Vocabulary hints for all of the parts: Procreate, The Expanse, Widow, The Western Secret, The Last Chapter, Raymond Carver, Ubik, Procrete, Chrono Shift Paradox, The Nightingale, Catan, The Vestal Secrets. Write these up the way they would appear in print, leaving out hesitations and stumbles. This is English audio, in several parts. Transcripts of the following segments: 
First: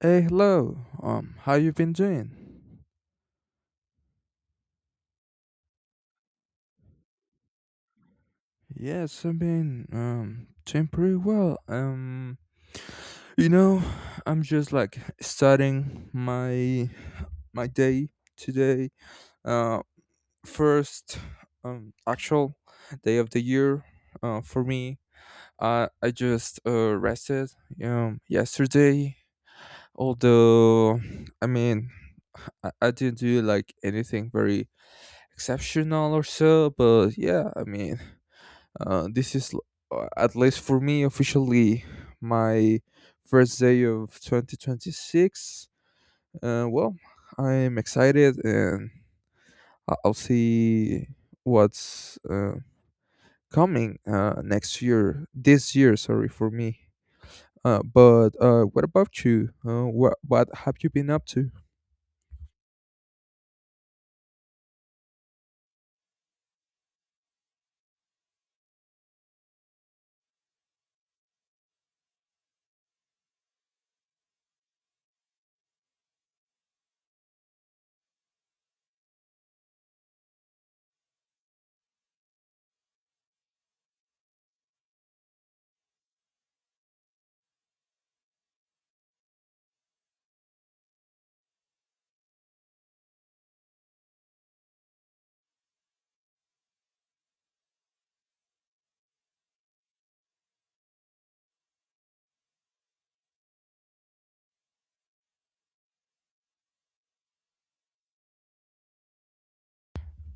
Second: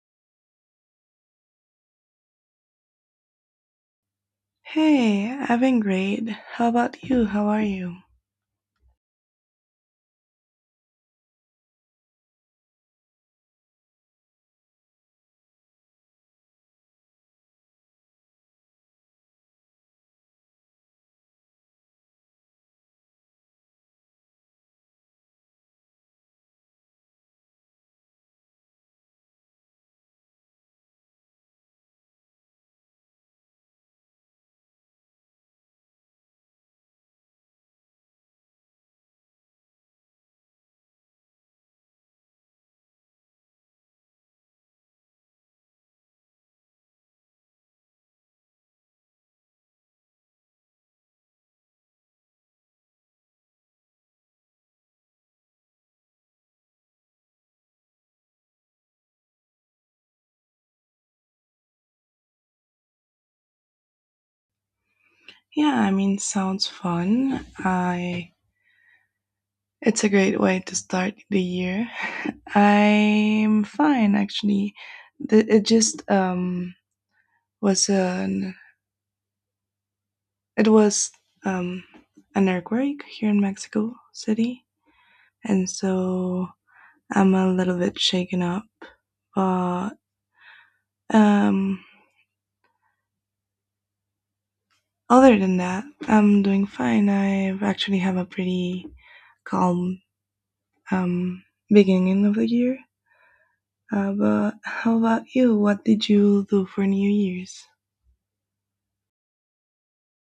Hey, hello. How you been doing? Hey, I've been great. How about you? How are you? Yes, I've been doing pretty well. You know, I'm just like starting my day today. Uh, First actual day of the year. For me, I just rested yesterday. Although, I mean, I didn't do like anything very exceptional or so, but yeah, I mean. Uh, this is, at least for me, officially my first day of 2026. Well, I'm excited and I'll see what's coming next year, this year, sorry, for me. But What about you? What have you been up to? Yeah, I mean, sounds fun. I it's a great way to start the year. I'm fine actually. It just was an it was um an earthquake here in Mexico City, and so I'm a little bit shaken up. But um, other than that, I'm doing fine. I've actually have a pretty calm um, beginning of the year. But how about you? What did you do for New Year's?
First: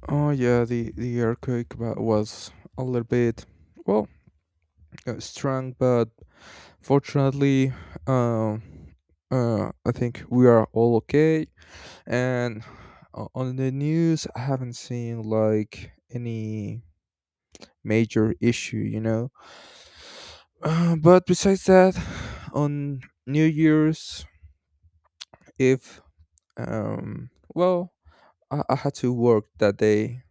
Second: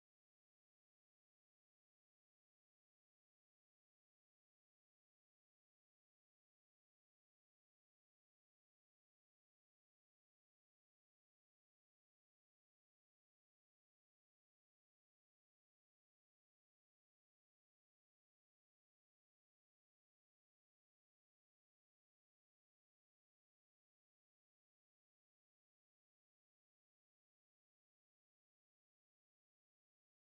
Oh yeah, the earthquake was a little bit well strong, but fortunately, uh, I think we are all okay. And on the news, I haven't seen like any major issue, you know. But besides that, on New Year's Eve, um, well, I had to work that day.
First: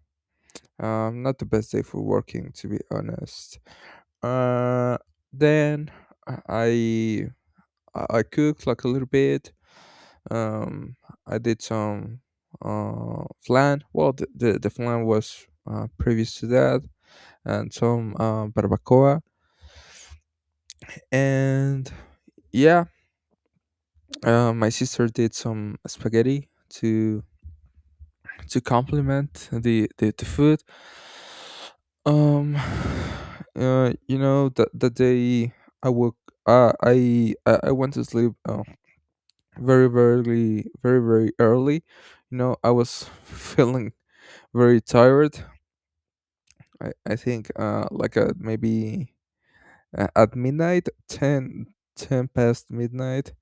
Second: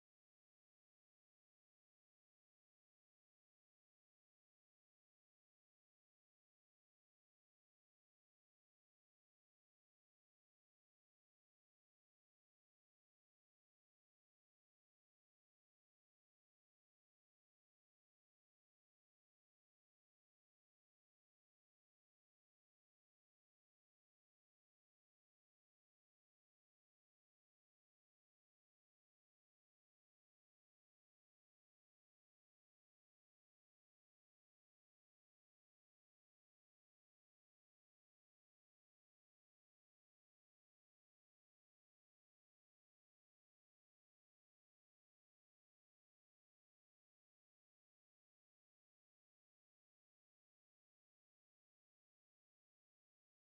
Not the best day for working, to be honest. Uh, then I I cooked like a little bit. Um, I did some flan. Well, the flan was previous to that, and some barbacoa. And yeah, my sister did some spaghetti to complement the food. Um, you know that that day I woke. I went to sleep very very early. You know I was feeling very tired. I think like at maybe at midnight 10 10 past midnight.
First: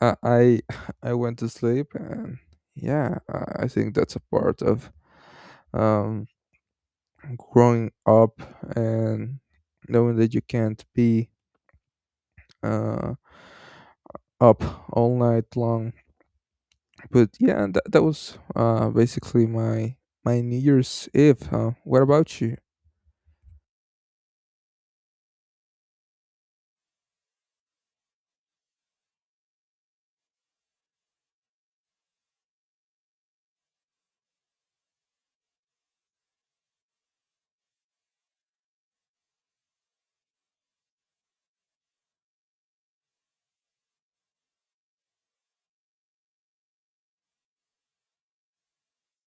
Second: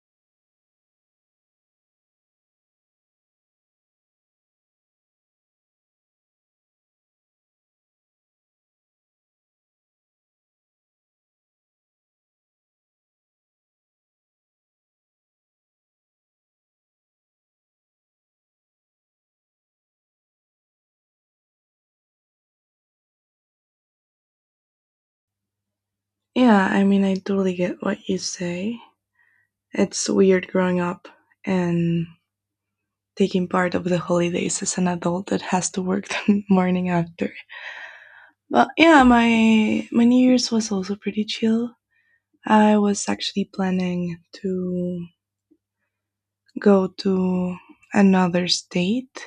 I I went to sleep, and yeah, I think that's a part of um growing up and knowing that you can't be uh up all night long. But yeah, that was basically my New Year's Eve. What about you? Yeah, I mean, I totally get what you say. It's weird growing up and taking part of the holidays as an adult that has to work the morning after. But yeah, my New Year's was also pretty chill. I was actually planning to go to another state,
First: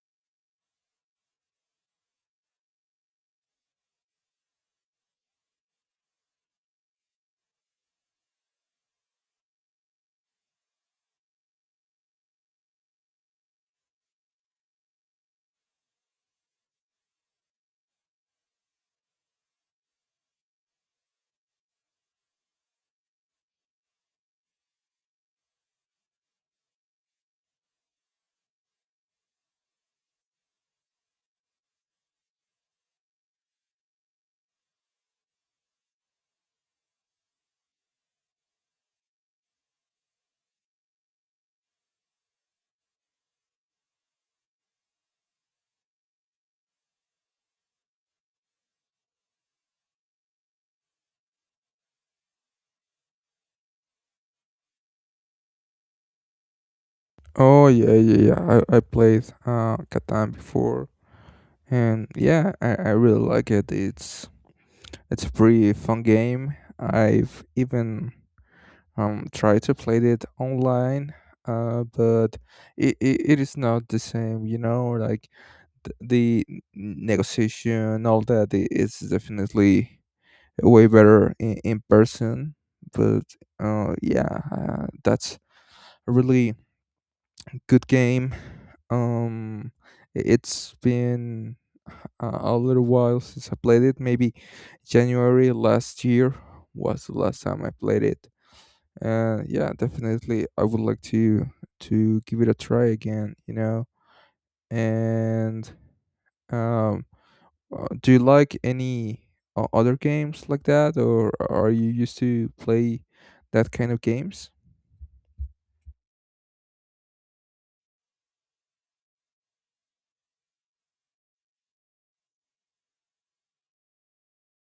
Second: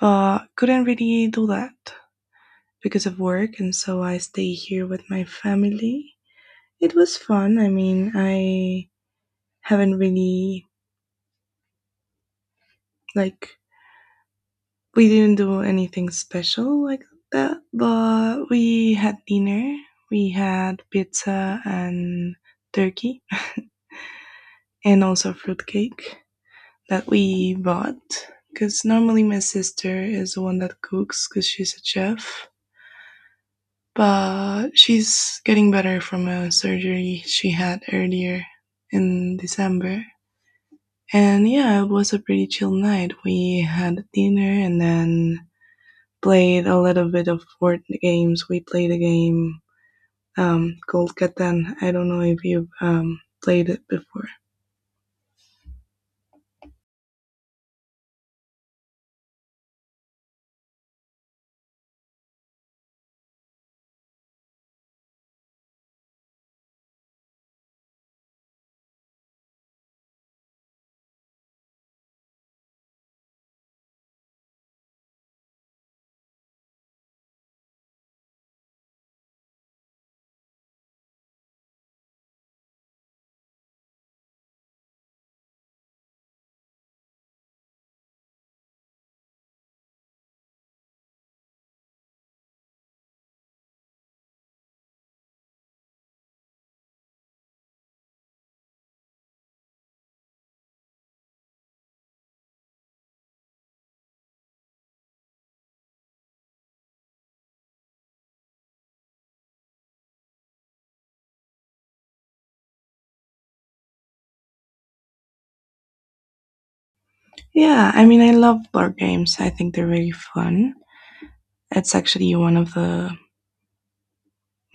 but couldn't really do that because of work, and so I stay here with my family. It was fun. I mean, I haven't really like we didn't do anything special like that, but we had dinner. We had pizza and turkey and also fruitcake that we bought, because normally my sister is the one that cooks because she's a chef, but she's getting better from a surgery she had earlier in December. And yeah, it was a pretty chill night. We had dinner and then played a little bit of board games. We played a game called Catan. I don't know if you've played it before. Oh yeah, I played Catan before. And yeah, I really like it. It's a pretty fun game. I've even tried to play it online, but it is not the same, you know, like negotiation, all that is definitely way better in person. But yeah, that's a really good game. Um, it's been a little while since I played it. Maybe January last year was the last time I played it. Yeah, definitely, I would like to give it a try again. You know, and um, do you like any other games like that, or are you used to play that kind of games? Yeah, I mean, I love board games. I think they're really fun. It's actually one of the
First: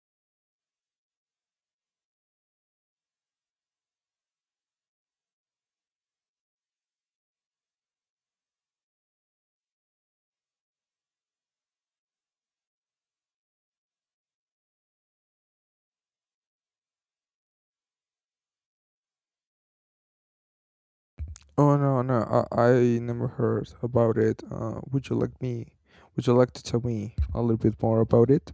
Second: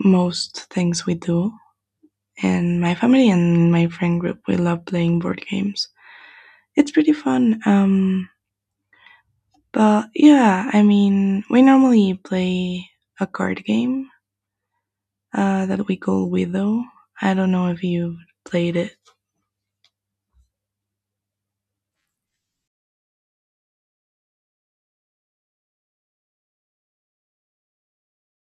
most things we do and my family and my friend group. We love playing board games. It's pretty fun. But yeah, I mean, we normally play a card game that we call Widow. I don't know if you've played it. Oh no, I never heard about it. Would you like me? Would you like to tell me a little bit more about it?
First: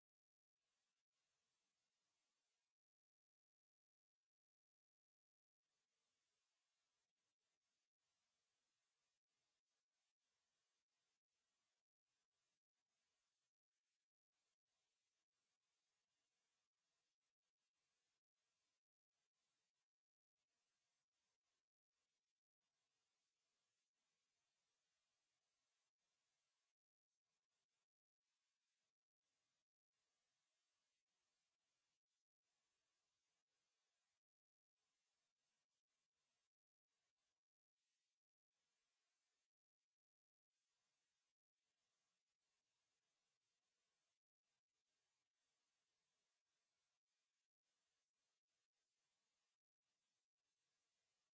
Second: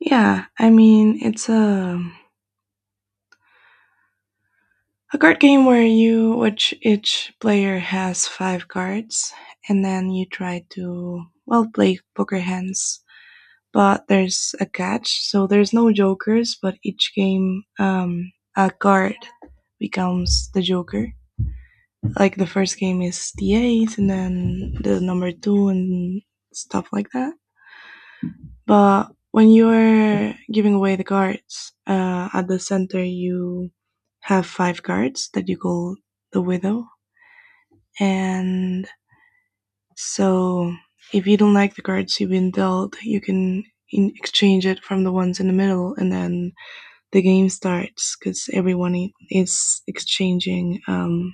Yeah, I mean, it's a card game where you which each player has five cards, and then you try to well play poker hands. But there's a catch, so there's no jokers. But each game, a card becomes the joker. Like the first game is the eight, and then the number two, and stuff like that. But when you're giving away the cards at the center, you have five cards that you call the widow, and so if you don't like the cards you've been dealt, you can in- exchange it from the ones in the middle, and then the game starts because everyone is exchanging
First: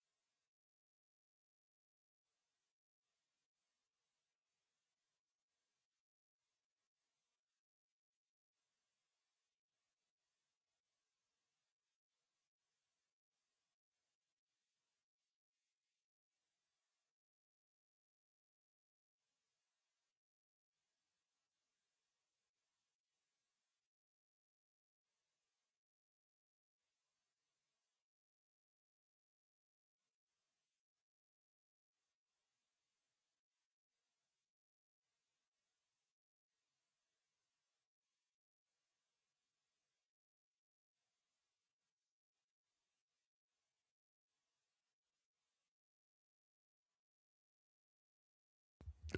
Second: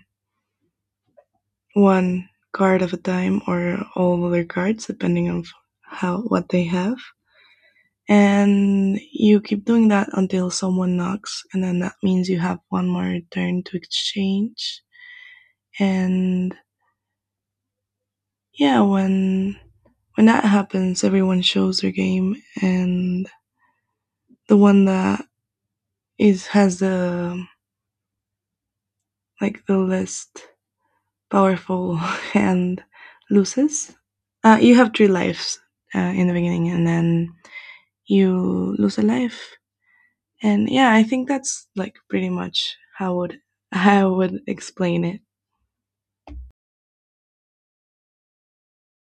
one card at a time or all other cards depending on how what they have, and you keep doing that until someone knocks, and then that means you have one more turn to exchange. And yeah, when that happens, everyone shows their game, and the one that is has the like the least powerful hand loses. You have three lives in the beginning, and then you lose a life. And yeah, I think that's like pretty much how would how I would explain it.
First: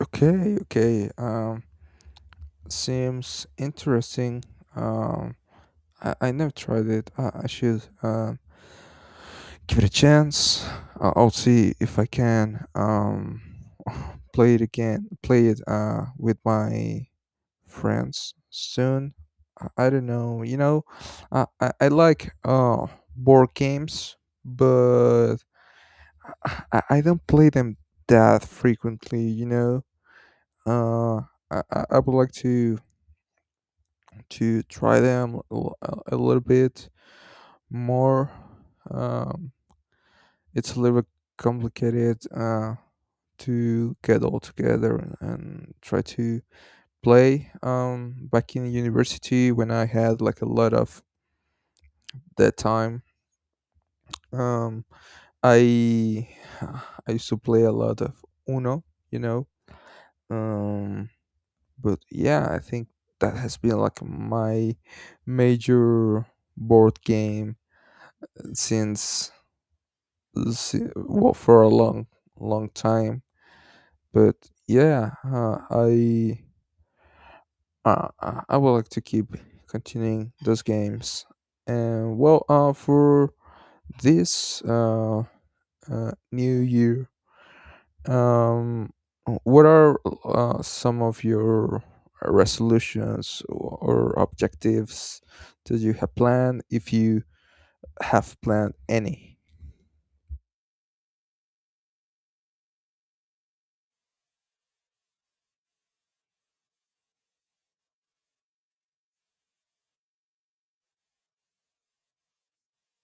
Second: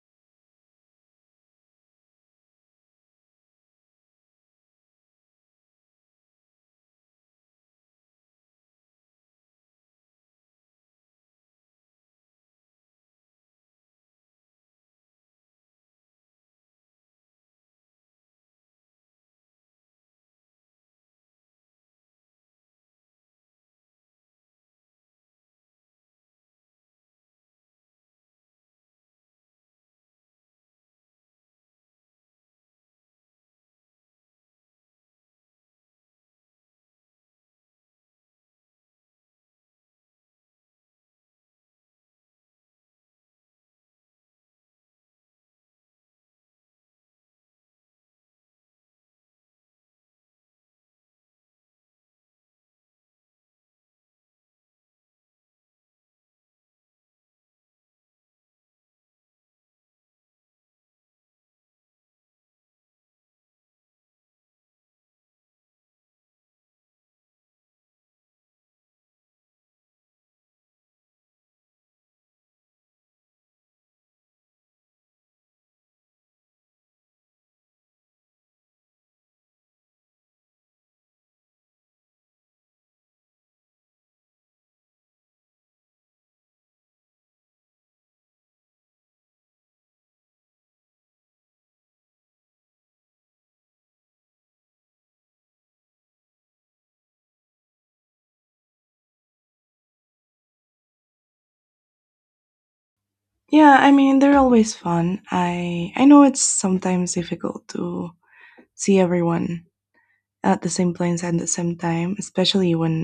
Okay, okay. Seems interesting. Um, I never tried it. I should give it a chance. I'll see if I can play it again. Play it with my friends soon. I don't know. You know, I like board games, but I don't play them that frequently. You know. Uh, I would like to try them a little bit more. um, it's a little bit complicated to get all together and try to play. Back in university, when I had like a lot of that time, um, I I used to play a lot of Uno, you know. um, but yeah, I think that has been like my major board game since, well, for a long time. But yeah, I would like to keep continuing those games. And well, for this new year, um, what are some of your resolutions or objectives that you have planned, if you have planned any? Yeah, I mean they're always fun. I know it's sometimes difficult to see everyone at the same place at the same time, especially when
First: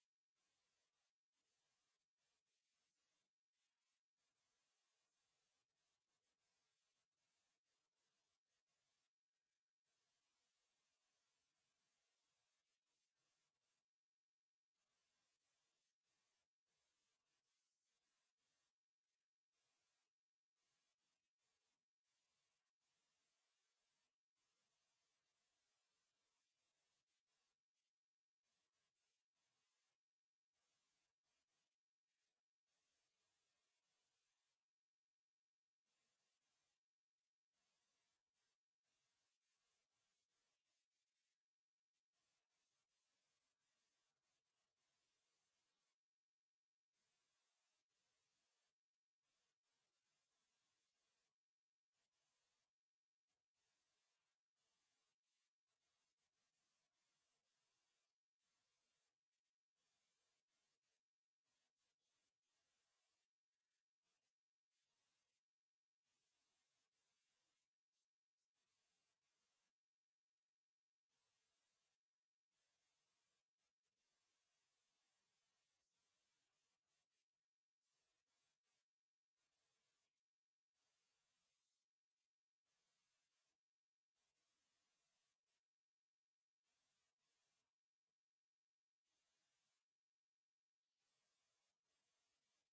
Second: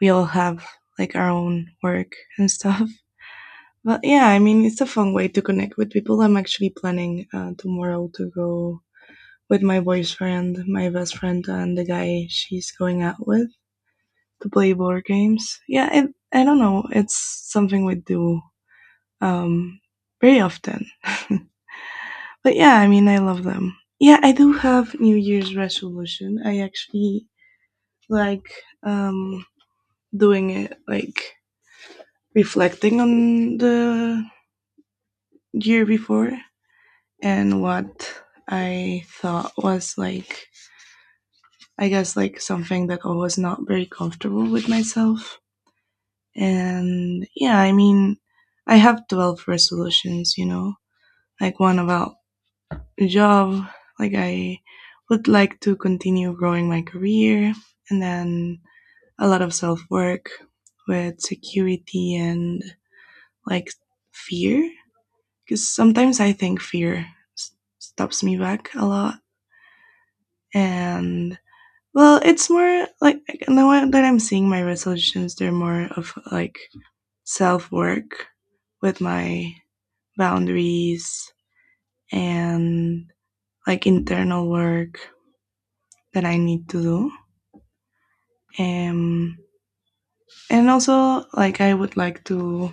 we all have like our own work and stuff. But yeah, I mean it's a fun way to connect with people. I'm actually planning tomorrow to go with my boyfriend, my best friend, and the guy she's going out with to play board games. Yeah, it, I don't know. It's something we do um, very often. But yeah, I mean, I love them. Yeah, I do have New Year's resolution. I actually like um, doing it, like reflecting on the year before and what I thought was like, I guess, like something that I was not very comfortable with myself. And yeah, I mean, I have 12 resolutions, you know, like one about a job, like I would like to continue growing my career, and then a lot of self work with security and like fear. Because sometimes I think fear s- stops me back a lot. And well, it's more like now that I'm seeing my resolutions, they're more of like self work with my boundaries and like internal work that I need to do. Um, and also, like, I would like to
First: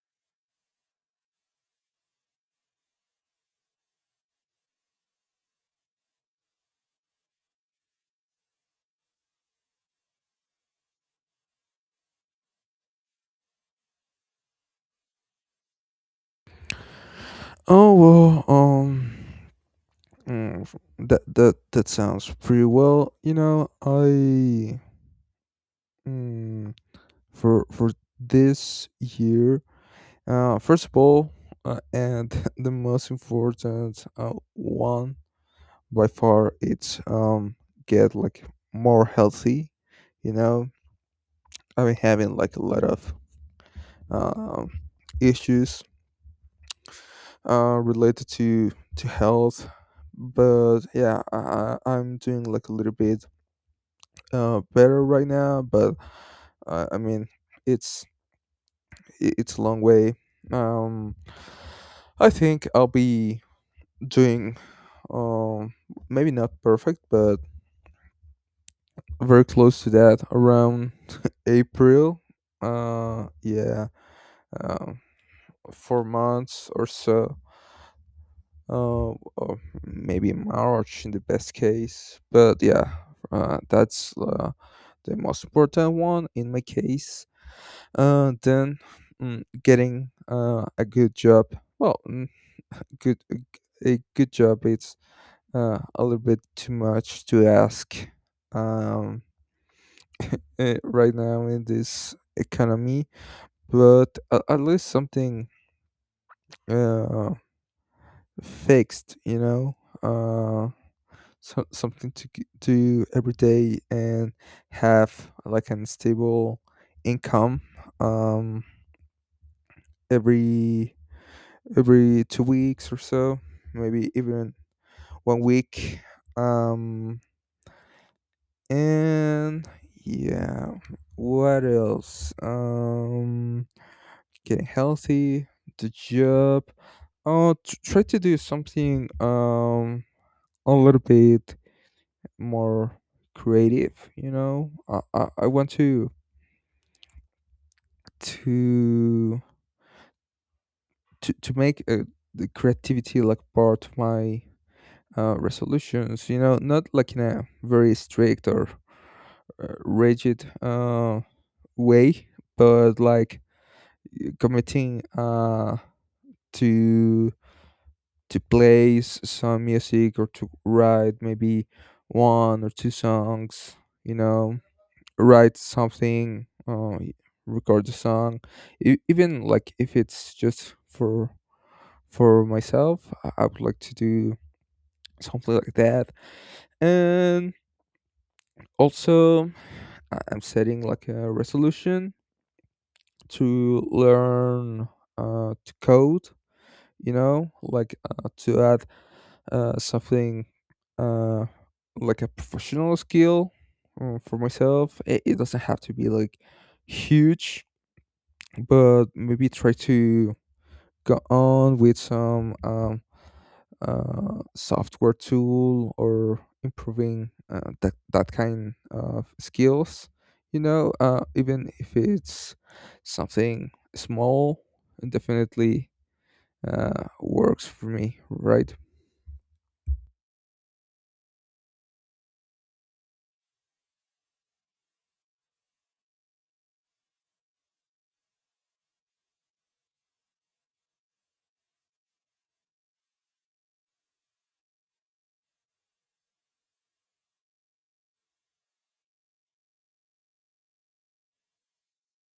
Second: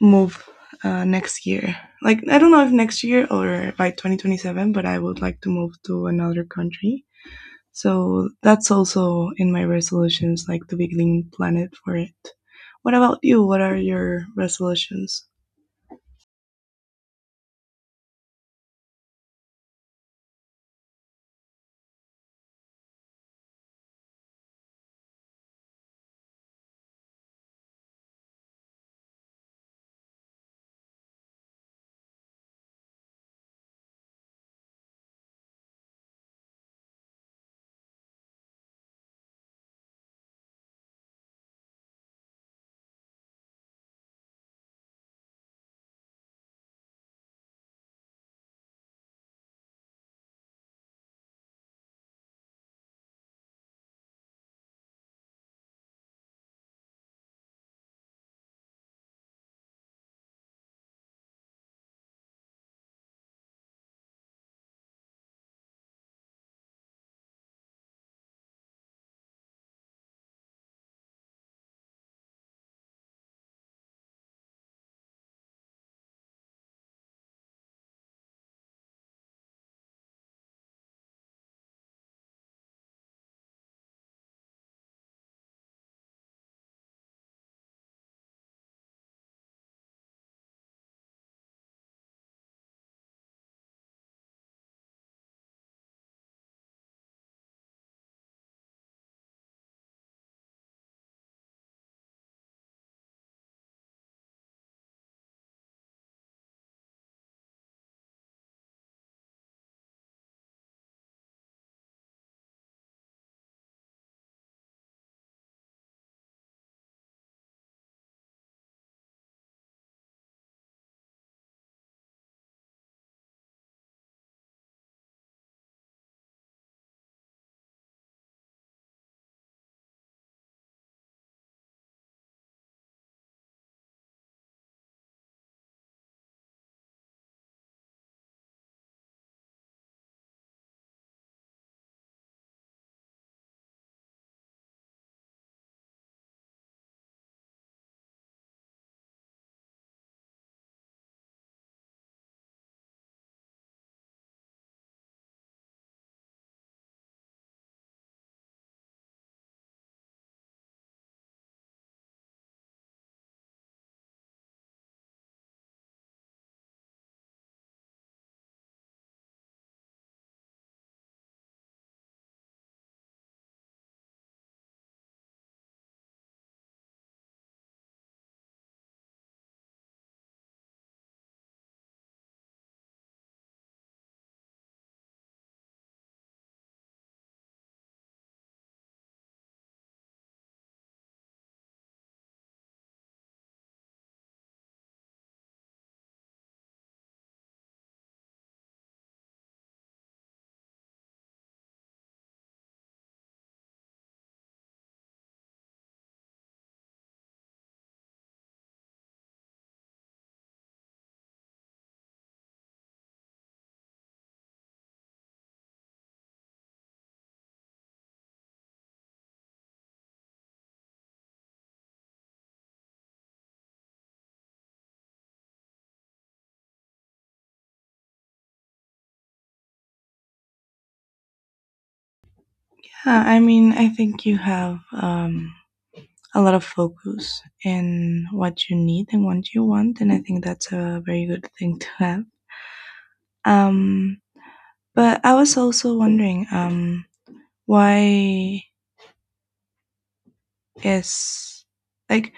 move next year. Like, I don't know if next year or by 2027, but I would like to move to another country. So that's also in my resolutions, like to be green planet for it. What about you? What are your resolutions? Oh well, mm, that sounds pretty well. You know, I Mm, for this year, first of all, and the most important one by far, it's get like more healthy. You know, I've been having like a lot of um issues related to health, but yeah, I'm doing like a little bit better right now. But I mean, it's it's a long way. Um, I think I'll be doing um maybe not perfect, but very close to that around April. Yeah, um, 4 months or so. Or maybe March in the best case. But yeah, that's the most important one in my case. Then getting a good job. Well, mm, good a good job. It's a little bit too much to ask, um, right now in this economy, but at least something uh, fixed, you know, uh, so, something to do every day and have like an stable income, um, every every 2 weeks or so, maybe even one week. Um, And Yeah, what else? Getting healthy, the job. Oh, try to do something a little bit more creative. You know, I want to to to make the creativity like part of my resolutions. You know, not like in a very strict or rigid way, but like committing to play some music, or to write maybe one or two songs, you know, write something record a song. E- even like if it's just for myself, I would like to do something like that. And also, I'm setting like a resolution to learn to code, you know, like to add something uh, like a professional skill for myself. It doesn't have to be like huge, but maybe try to go on with some software tool or improving that kind of skills. You know, even if it's something small, it definitely works for me, right? Yeah, I mean, I think you have a lot of focus in what you need and what you want, and I think that's a very good thing to have. Um, but I was also wondering, why is like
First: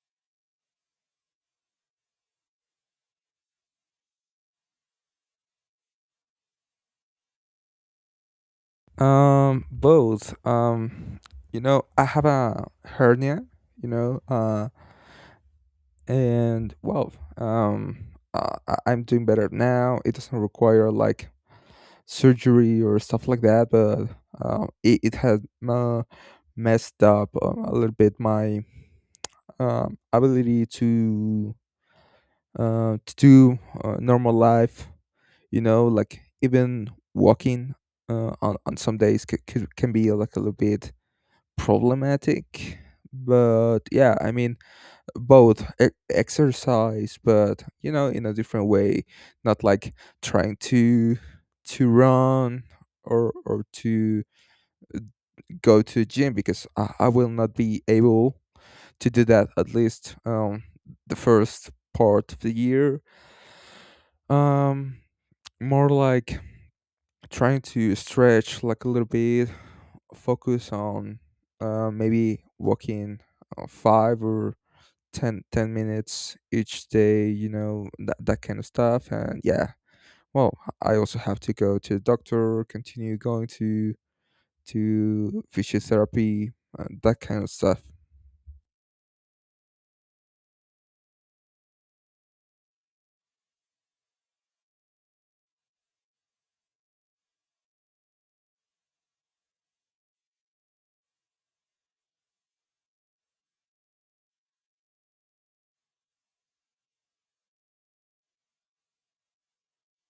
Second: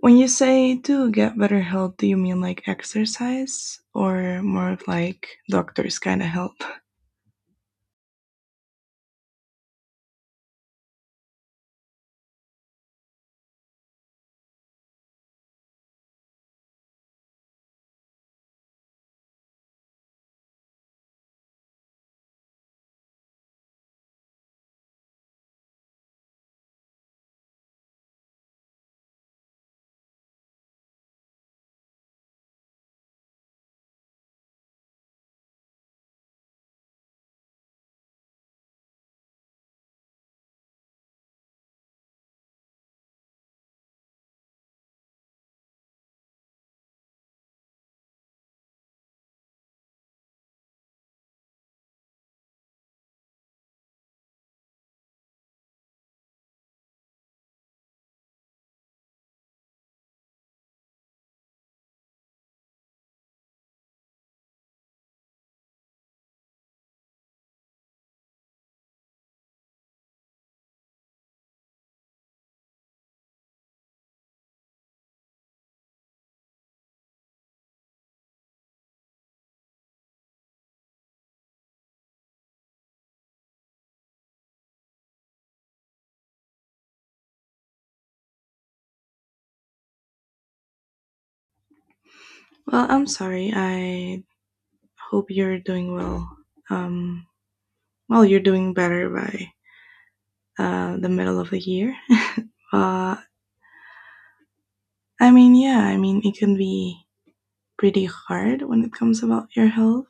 when you say to get better health, do you mean like exercise or more of like doctors kind of help? Both. You know, I have a hernia. You know, and well, um, I'm doing better now. It doesn't require like surgery or stuff like that, but it has uh, messed up a little bit my ability to do normal life. You know, like even walking on some days can be like a little bit problematic. But yeah, I mean, both, exercise, but you know, in a different way, not like trying to run, or to go to gym, because I will not be able to do that, at least the first part of the year. Um, more like trying to stretch like a little bit, focus on maybe walking five or ten minutes each day, you know, that kind of stuff. And yeah, well, I also have to go to the doctor, continue going to physiotherapy, and that kind of stuff. Well, I'm sorry. I hope you're doing well. Um, well, you're doing better by the middle of the year. Uh, I mean, yeah, I mean, it can be pretty hard when it comes about your health.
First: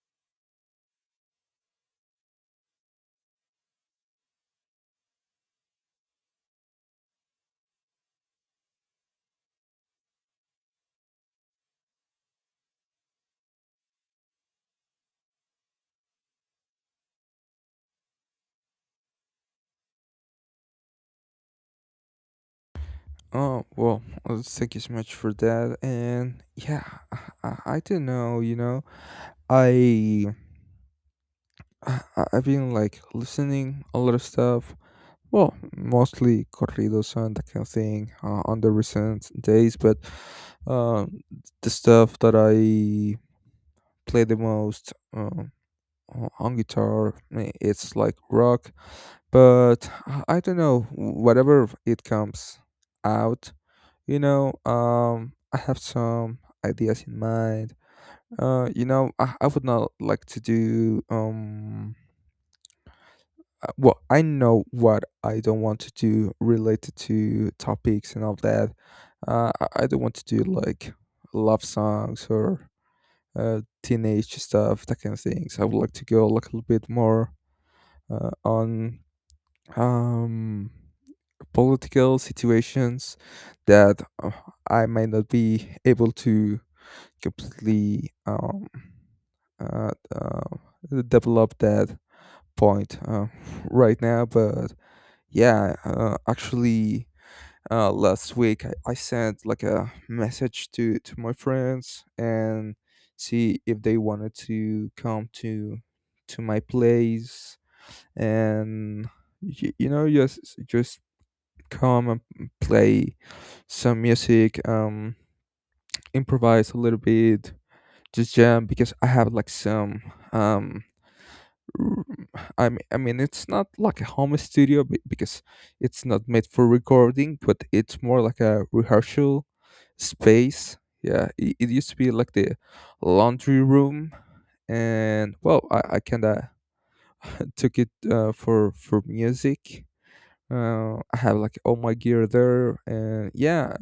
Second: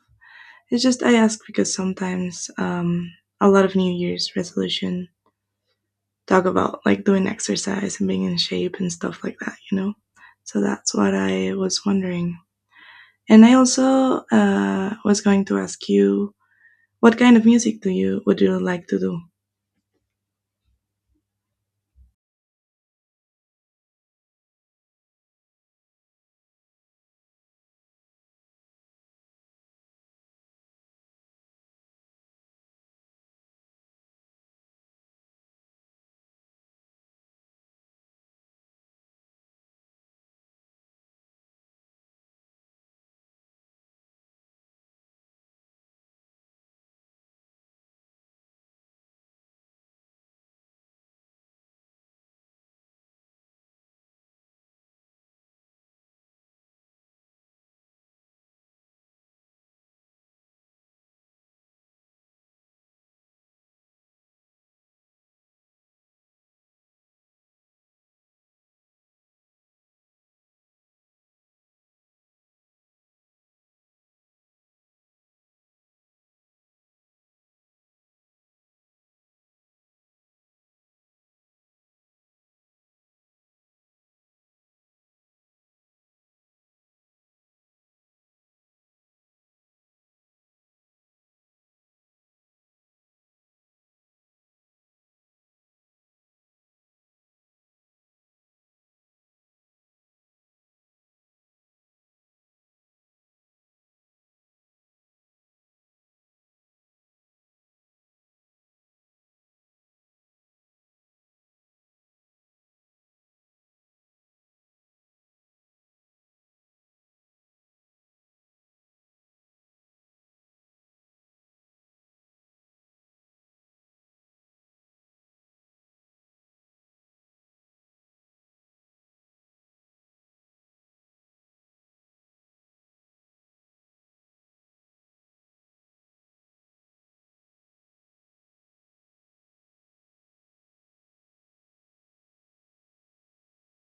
It's just I ask because sometimes a lot of New Year's resolution talk about like doing exercise and being in shape and stuff like that, you know. So that's what I was wondering. And I also was going to ask you what kind of music do you would you like to do? Oh, well, thank you so much for that. And yeah, I don't know, you know, I, I, I've been like listening a lot of stuff. Well, mostly corridos and that kind of thing on the recent days, but uh, the stuff that I play the most, on guitar, it's like rock. But I don't know, whatever it comes out, you know. I have some ideas in mind. You know, I would not like to do Well, I know what I don't want to do related to topics and all that. I don't want to do like love songs or teenage stuff, that kind of things. I would like to go like a little bit more on um, political situations that I might not be able to completely uh, uh, develop that point right now. But yeah, actually last week, I sent like a message to my friends and see if they wanted to come to my place, and you know, just just come and play some music, improvise a little bit, just jam, because I have like some um r- I mean, it's not like a home studio, because it's not made for recording, but it's more like a rehearsal space. Yeah, it used to be like the laundry room, and well, I kind of took it for music. I have like all my gear there, and yeah,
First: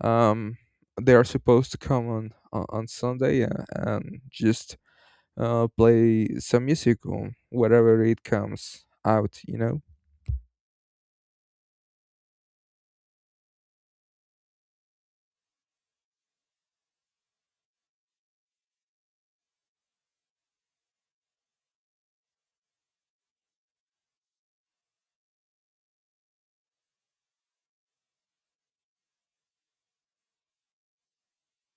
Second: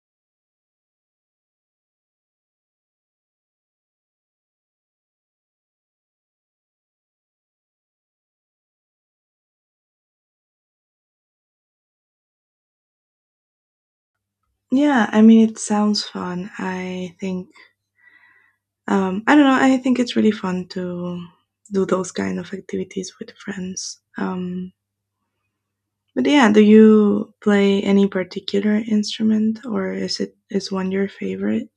um, they are supposed to come on Sunday, and just play some music on whatever it comes out, you know? Yeah, I mean it sounds fun. I think I don't know. I think it's really fun to do those kind of activities with friends. But yeah, do you play any particular instrument, or is it is one your favorite?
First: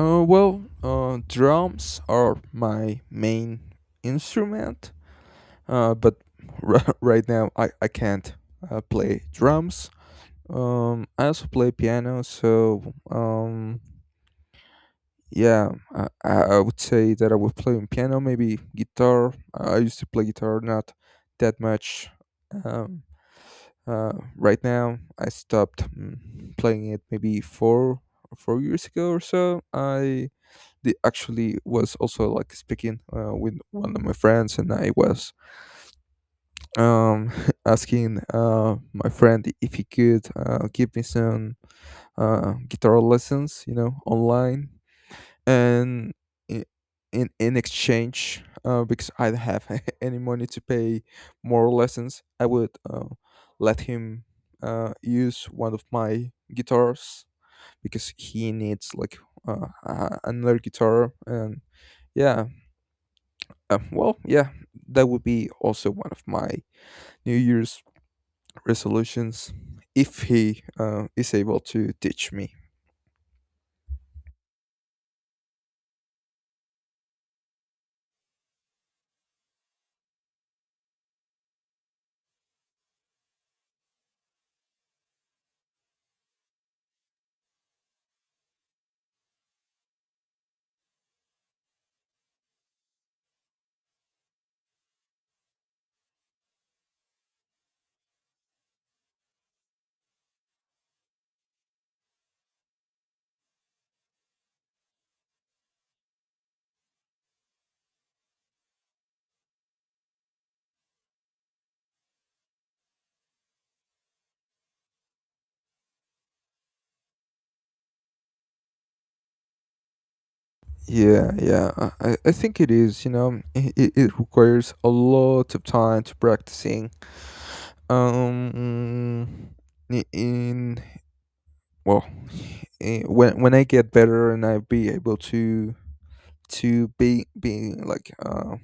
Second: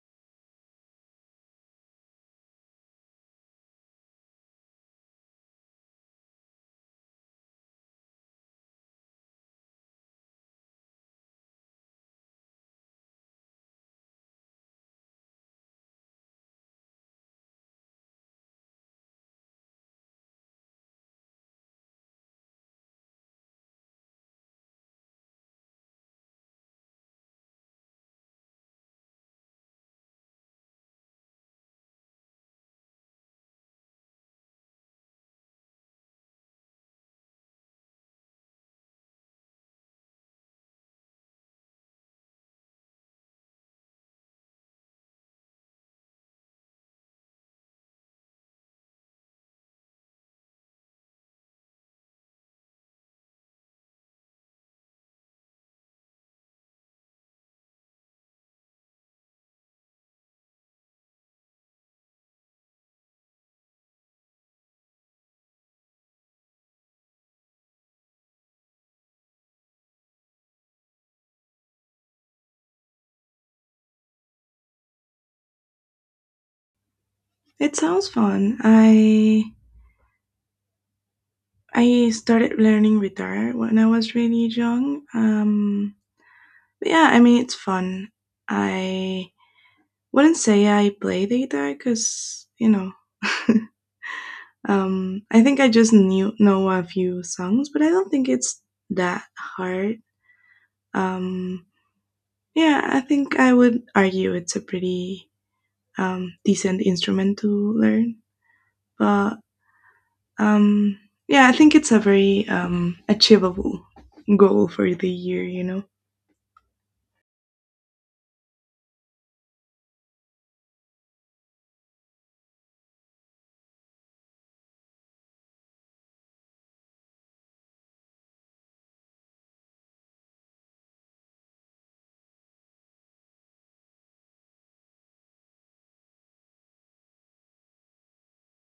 Well, drums are my main instrument, but right now, I can't play drums. I also play piano, so yeah, I would say that I would play on piano, maybe guitar. I used to play guitar, not that much. Um, right now, I stopped playing it maybe four years ago. Or so. Actually, was also like speaking with one of my friends, and I was um, asking my friend if he could give me some guitar lessons, you know, online and in, in exchange, because I don't have any money to pay more lessons. I would let him use one of my guitars, because he needs like another guitar. And yeah, well, yeah, that would be also one of my new year's resolutions, if he is able to teach me. It sounds fun. I started learning guitar when I was really young. But yeah, I mean it's fun. I wouldn't say I play the guitar because you know I think I just knew know a few songs, but I don't think it's that hard. Um, yeah, I think I would argue it's a pretty decent instrument to learn, but um, yeah, I think it's a very achievable goal for the year. You know. Yeah, yeah, I think it is. You know, it requires a lot of time to practicing. Um, i- in well, when I get better and I be able to be being like,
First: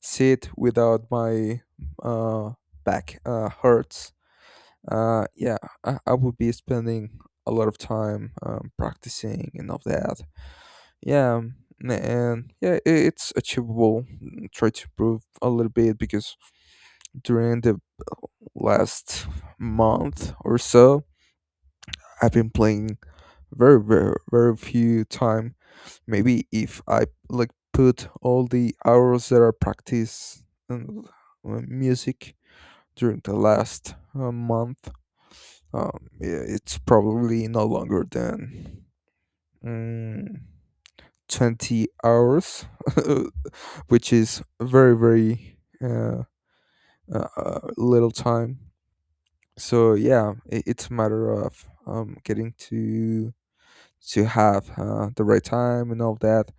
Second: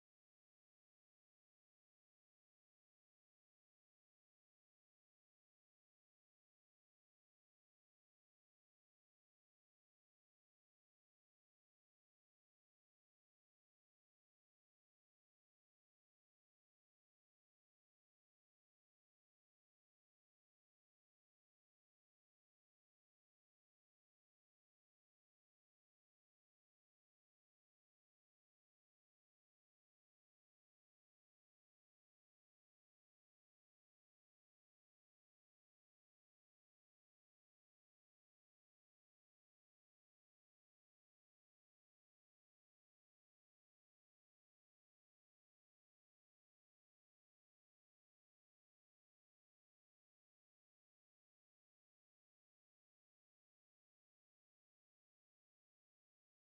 sit without my uh back hurts. Yeah, I would be spending a lot of time practicing and all that. Yeah, and yeah, it's achievable. Try to improve a little bit, because during the last month or so, I've been playing very, very, very few time. Maybe if I like put all the hours that I practice um, music during the last month, yeah, it's probably no longer than mm, 20 hours. Which is very, very uh, little time. So yeah, it's a matter of getting to have the right time and all that.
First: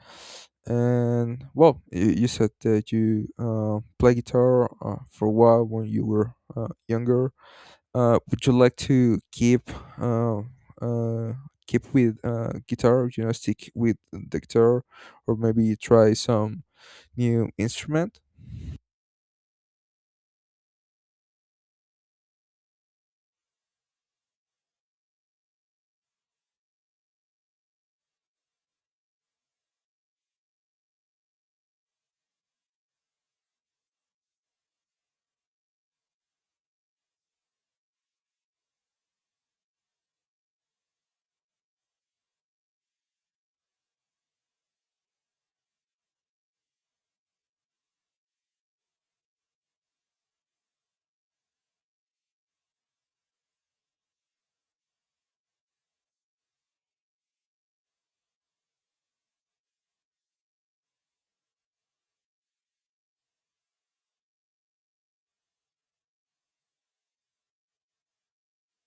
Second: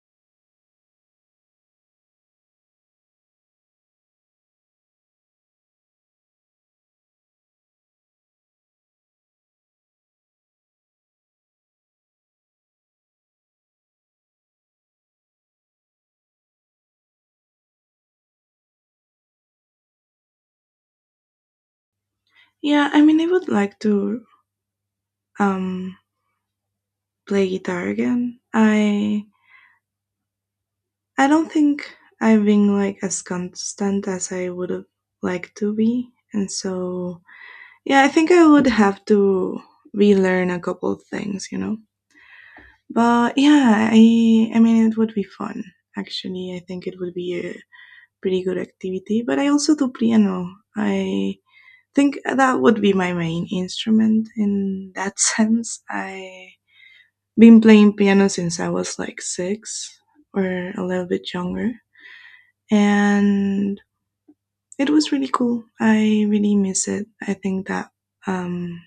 And well, you said that you play guitar for a while when you were younger. Would you like to keep uh, uh, keep with guitar? You know, stick with the guitar, or maybe try some new instrument? Yeah, I mean, I would like to um play guitar again. I don't think I've been like as constant as I would have liked to be, and so yeah, I think I would have to relearn a couple of things, you know. But yeah, I mean, it would be fun. Actually, I think it would be a pretty good activity. But I also do piano. I think that would be my main instrument in that sense. I been playing piano since I was like six or a little bit younger. And it was really cool. I really miss it. I think that um,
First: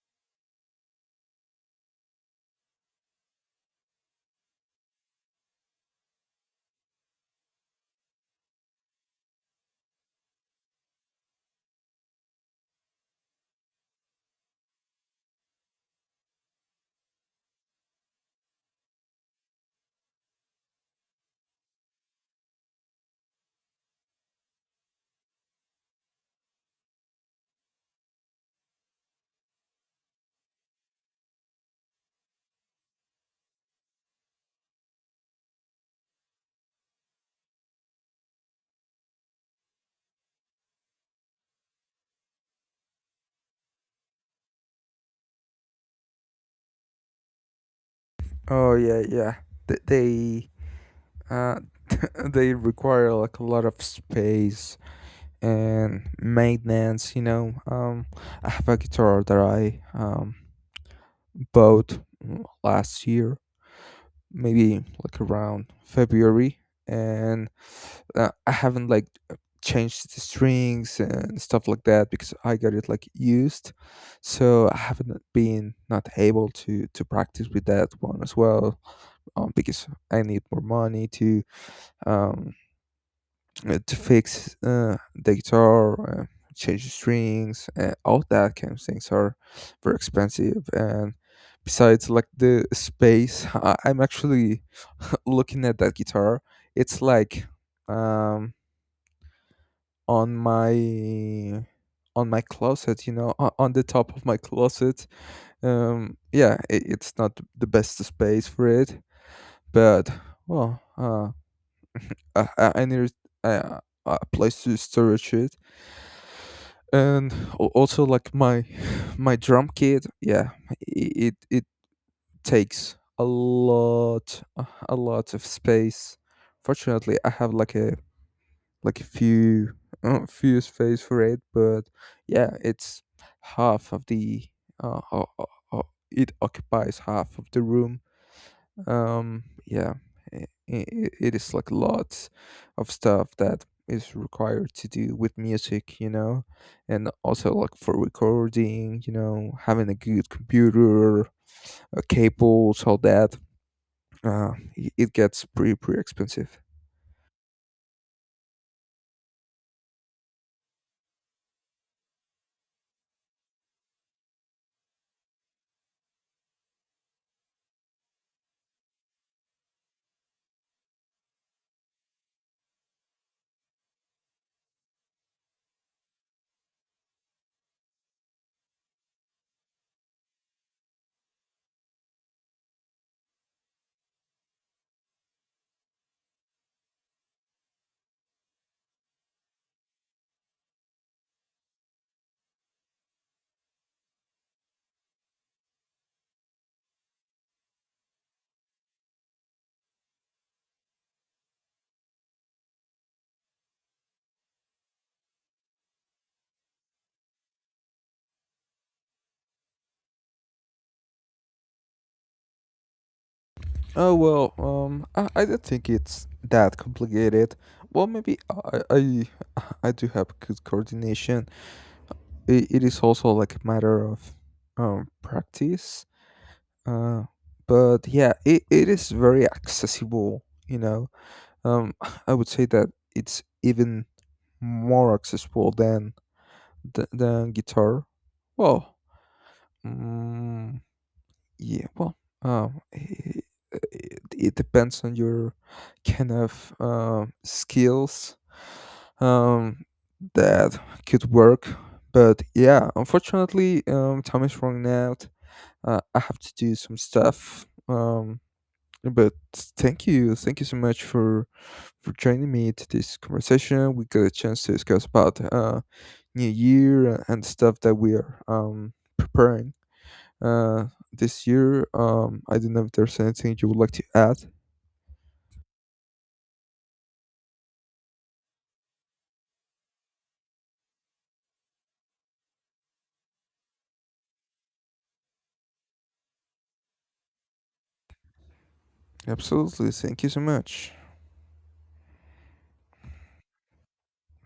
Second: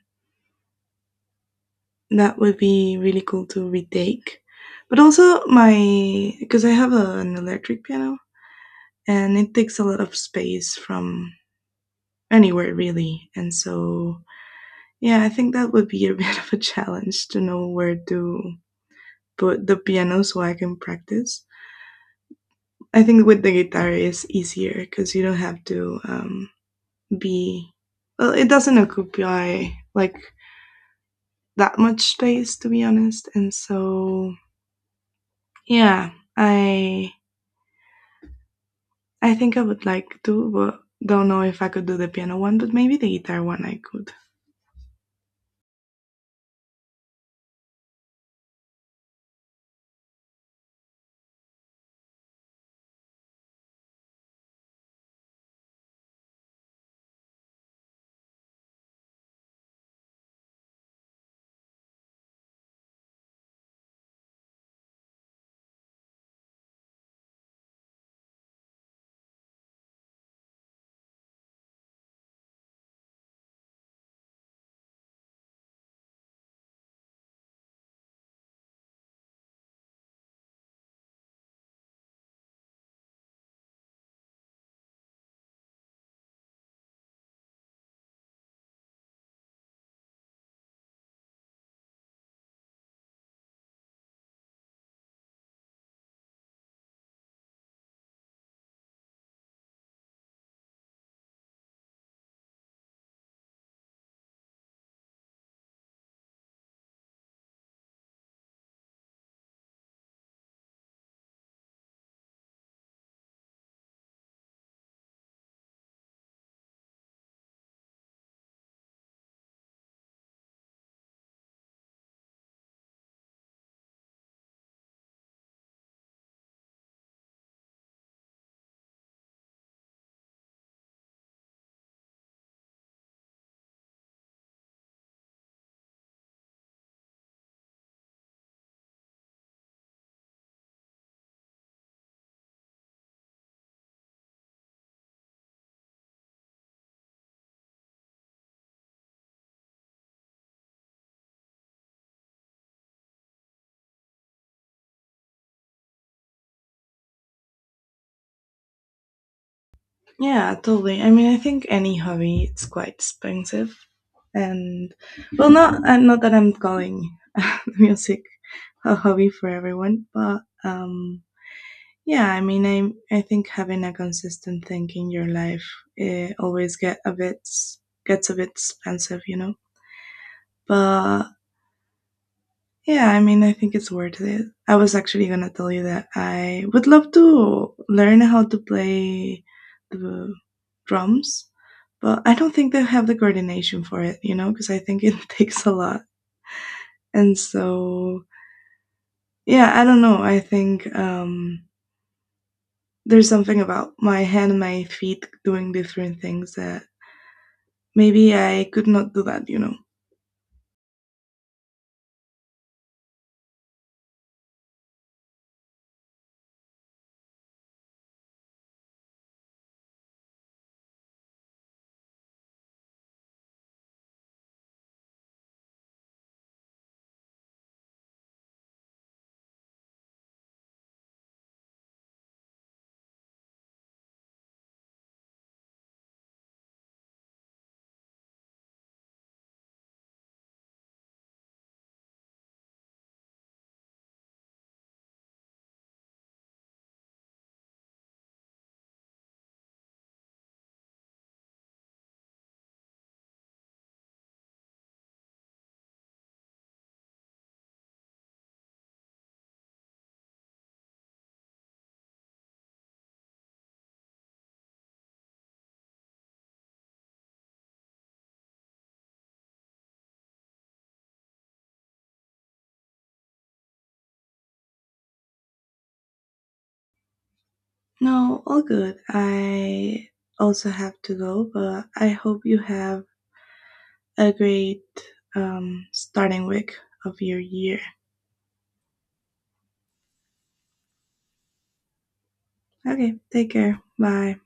that would be really cool to retake. But also, my because I have a, an electric piano and it takes a lot of space from anywhere really. And so, yeah, I think that would be a bit of a challenge to know where to put the piano so I can practice. I think with the guitar is easier because you don't have to be. Well, it doesn't occupy like that much space, to be honest. And so, yeah, I I think I would like to, but don't know if I could do the piano one, but maybe the guitar one I could. Oh yeah, yeah. They uh, they require like a lot of space and maintenance. You know, I have a guitar that I bought last year, maybe like around February, and I haven't like changed the strings and stuff like that, because I got it like used, so I haven't been not able to practice with that one as well, because I need more money um, to fix the guitar, change the strings, and all that kind of things are very expensive. And besides, like the space, I'm actually looking at that guitar. It's like, um, on my closet, you know, on the top of my closet. Yeah, it's not the best space for it, but well, I need a, a place to storage it, and also like my my drum kit. Yeah, it takes a lot of space. Fortunately, I have like a few few space for it, but yeah, it's half of the uh, uh uh it occupies half of the room. Yeah, i it is like lots of stuff that is required to do with music, you know. And also like for recording, you know, having a good computer, cables, all that. uh it gets pretty expensive. Yeah, totally. I mean, I think any hobby it's quite expensive, and well, not not that I'm calling music a hobby for everyone, but yeah, I mean, I think having a consistent thing in your life eh, always get a bit s- gets a bit expensive, you know. But yeah, I mean, I think it's worth it. I was actually gonna tell you that I would love to learn how to play the drums, but I don't think they have the coordination for it, you know, because I think it takes a lot. And so yeah, I don't know. I think there's something about my hand, and my feet doing different things that maybe I could not do that, you know. Oh, well, I don't think it's that complicated. Well, maybe i I do have good coordination. It is also like a matter of practice. Uh, but yeah, it is very accessible, you know. Um, I would say that it's even more accessible than than guitar. Well, mm, yeah, well, um, it, it depends on your kind of skills um, that could work. But yeah, unfortunately, time is running out. I have to do some stuff. But thank you so much for joining me to this conversation. We got a chance to discuss about New Year and stuff that we are preparing uh, this year. I don't know if there's anything you would like to add. No, all good. I also have to go, but I hope you have a great starting week of your year. Absolutely, thank you so much. Okay, take care. Bye.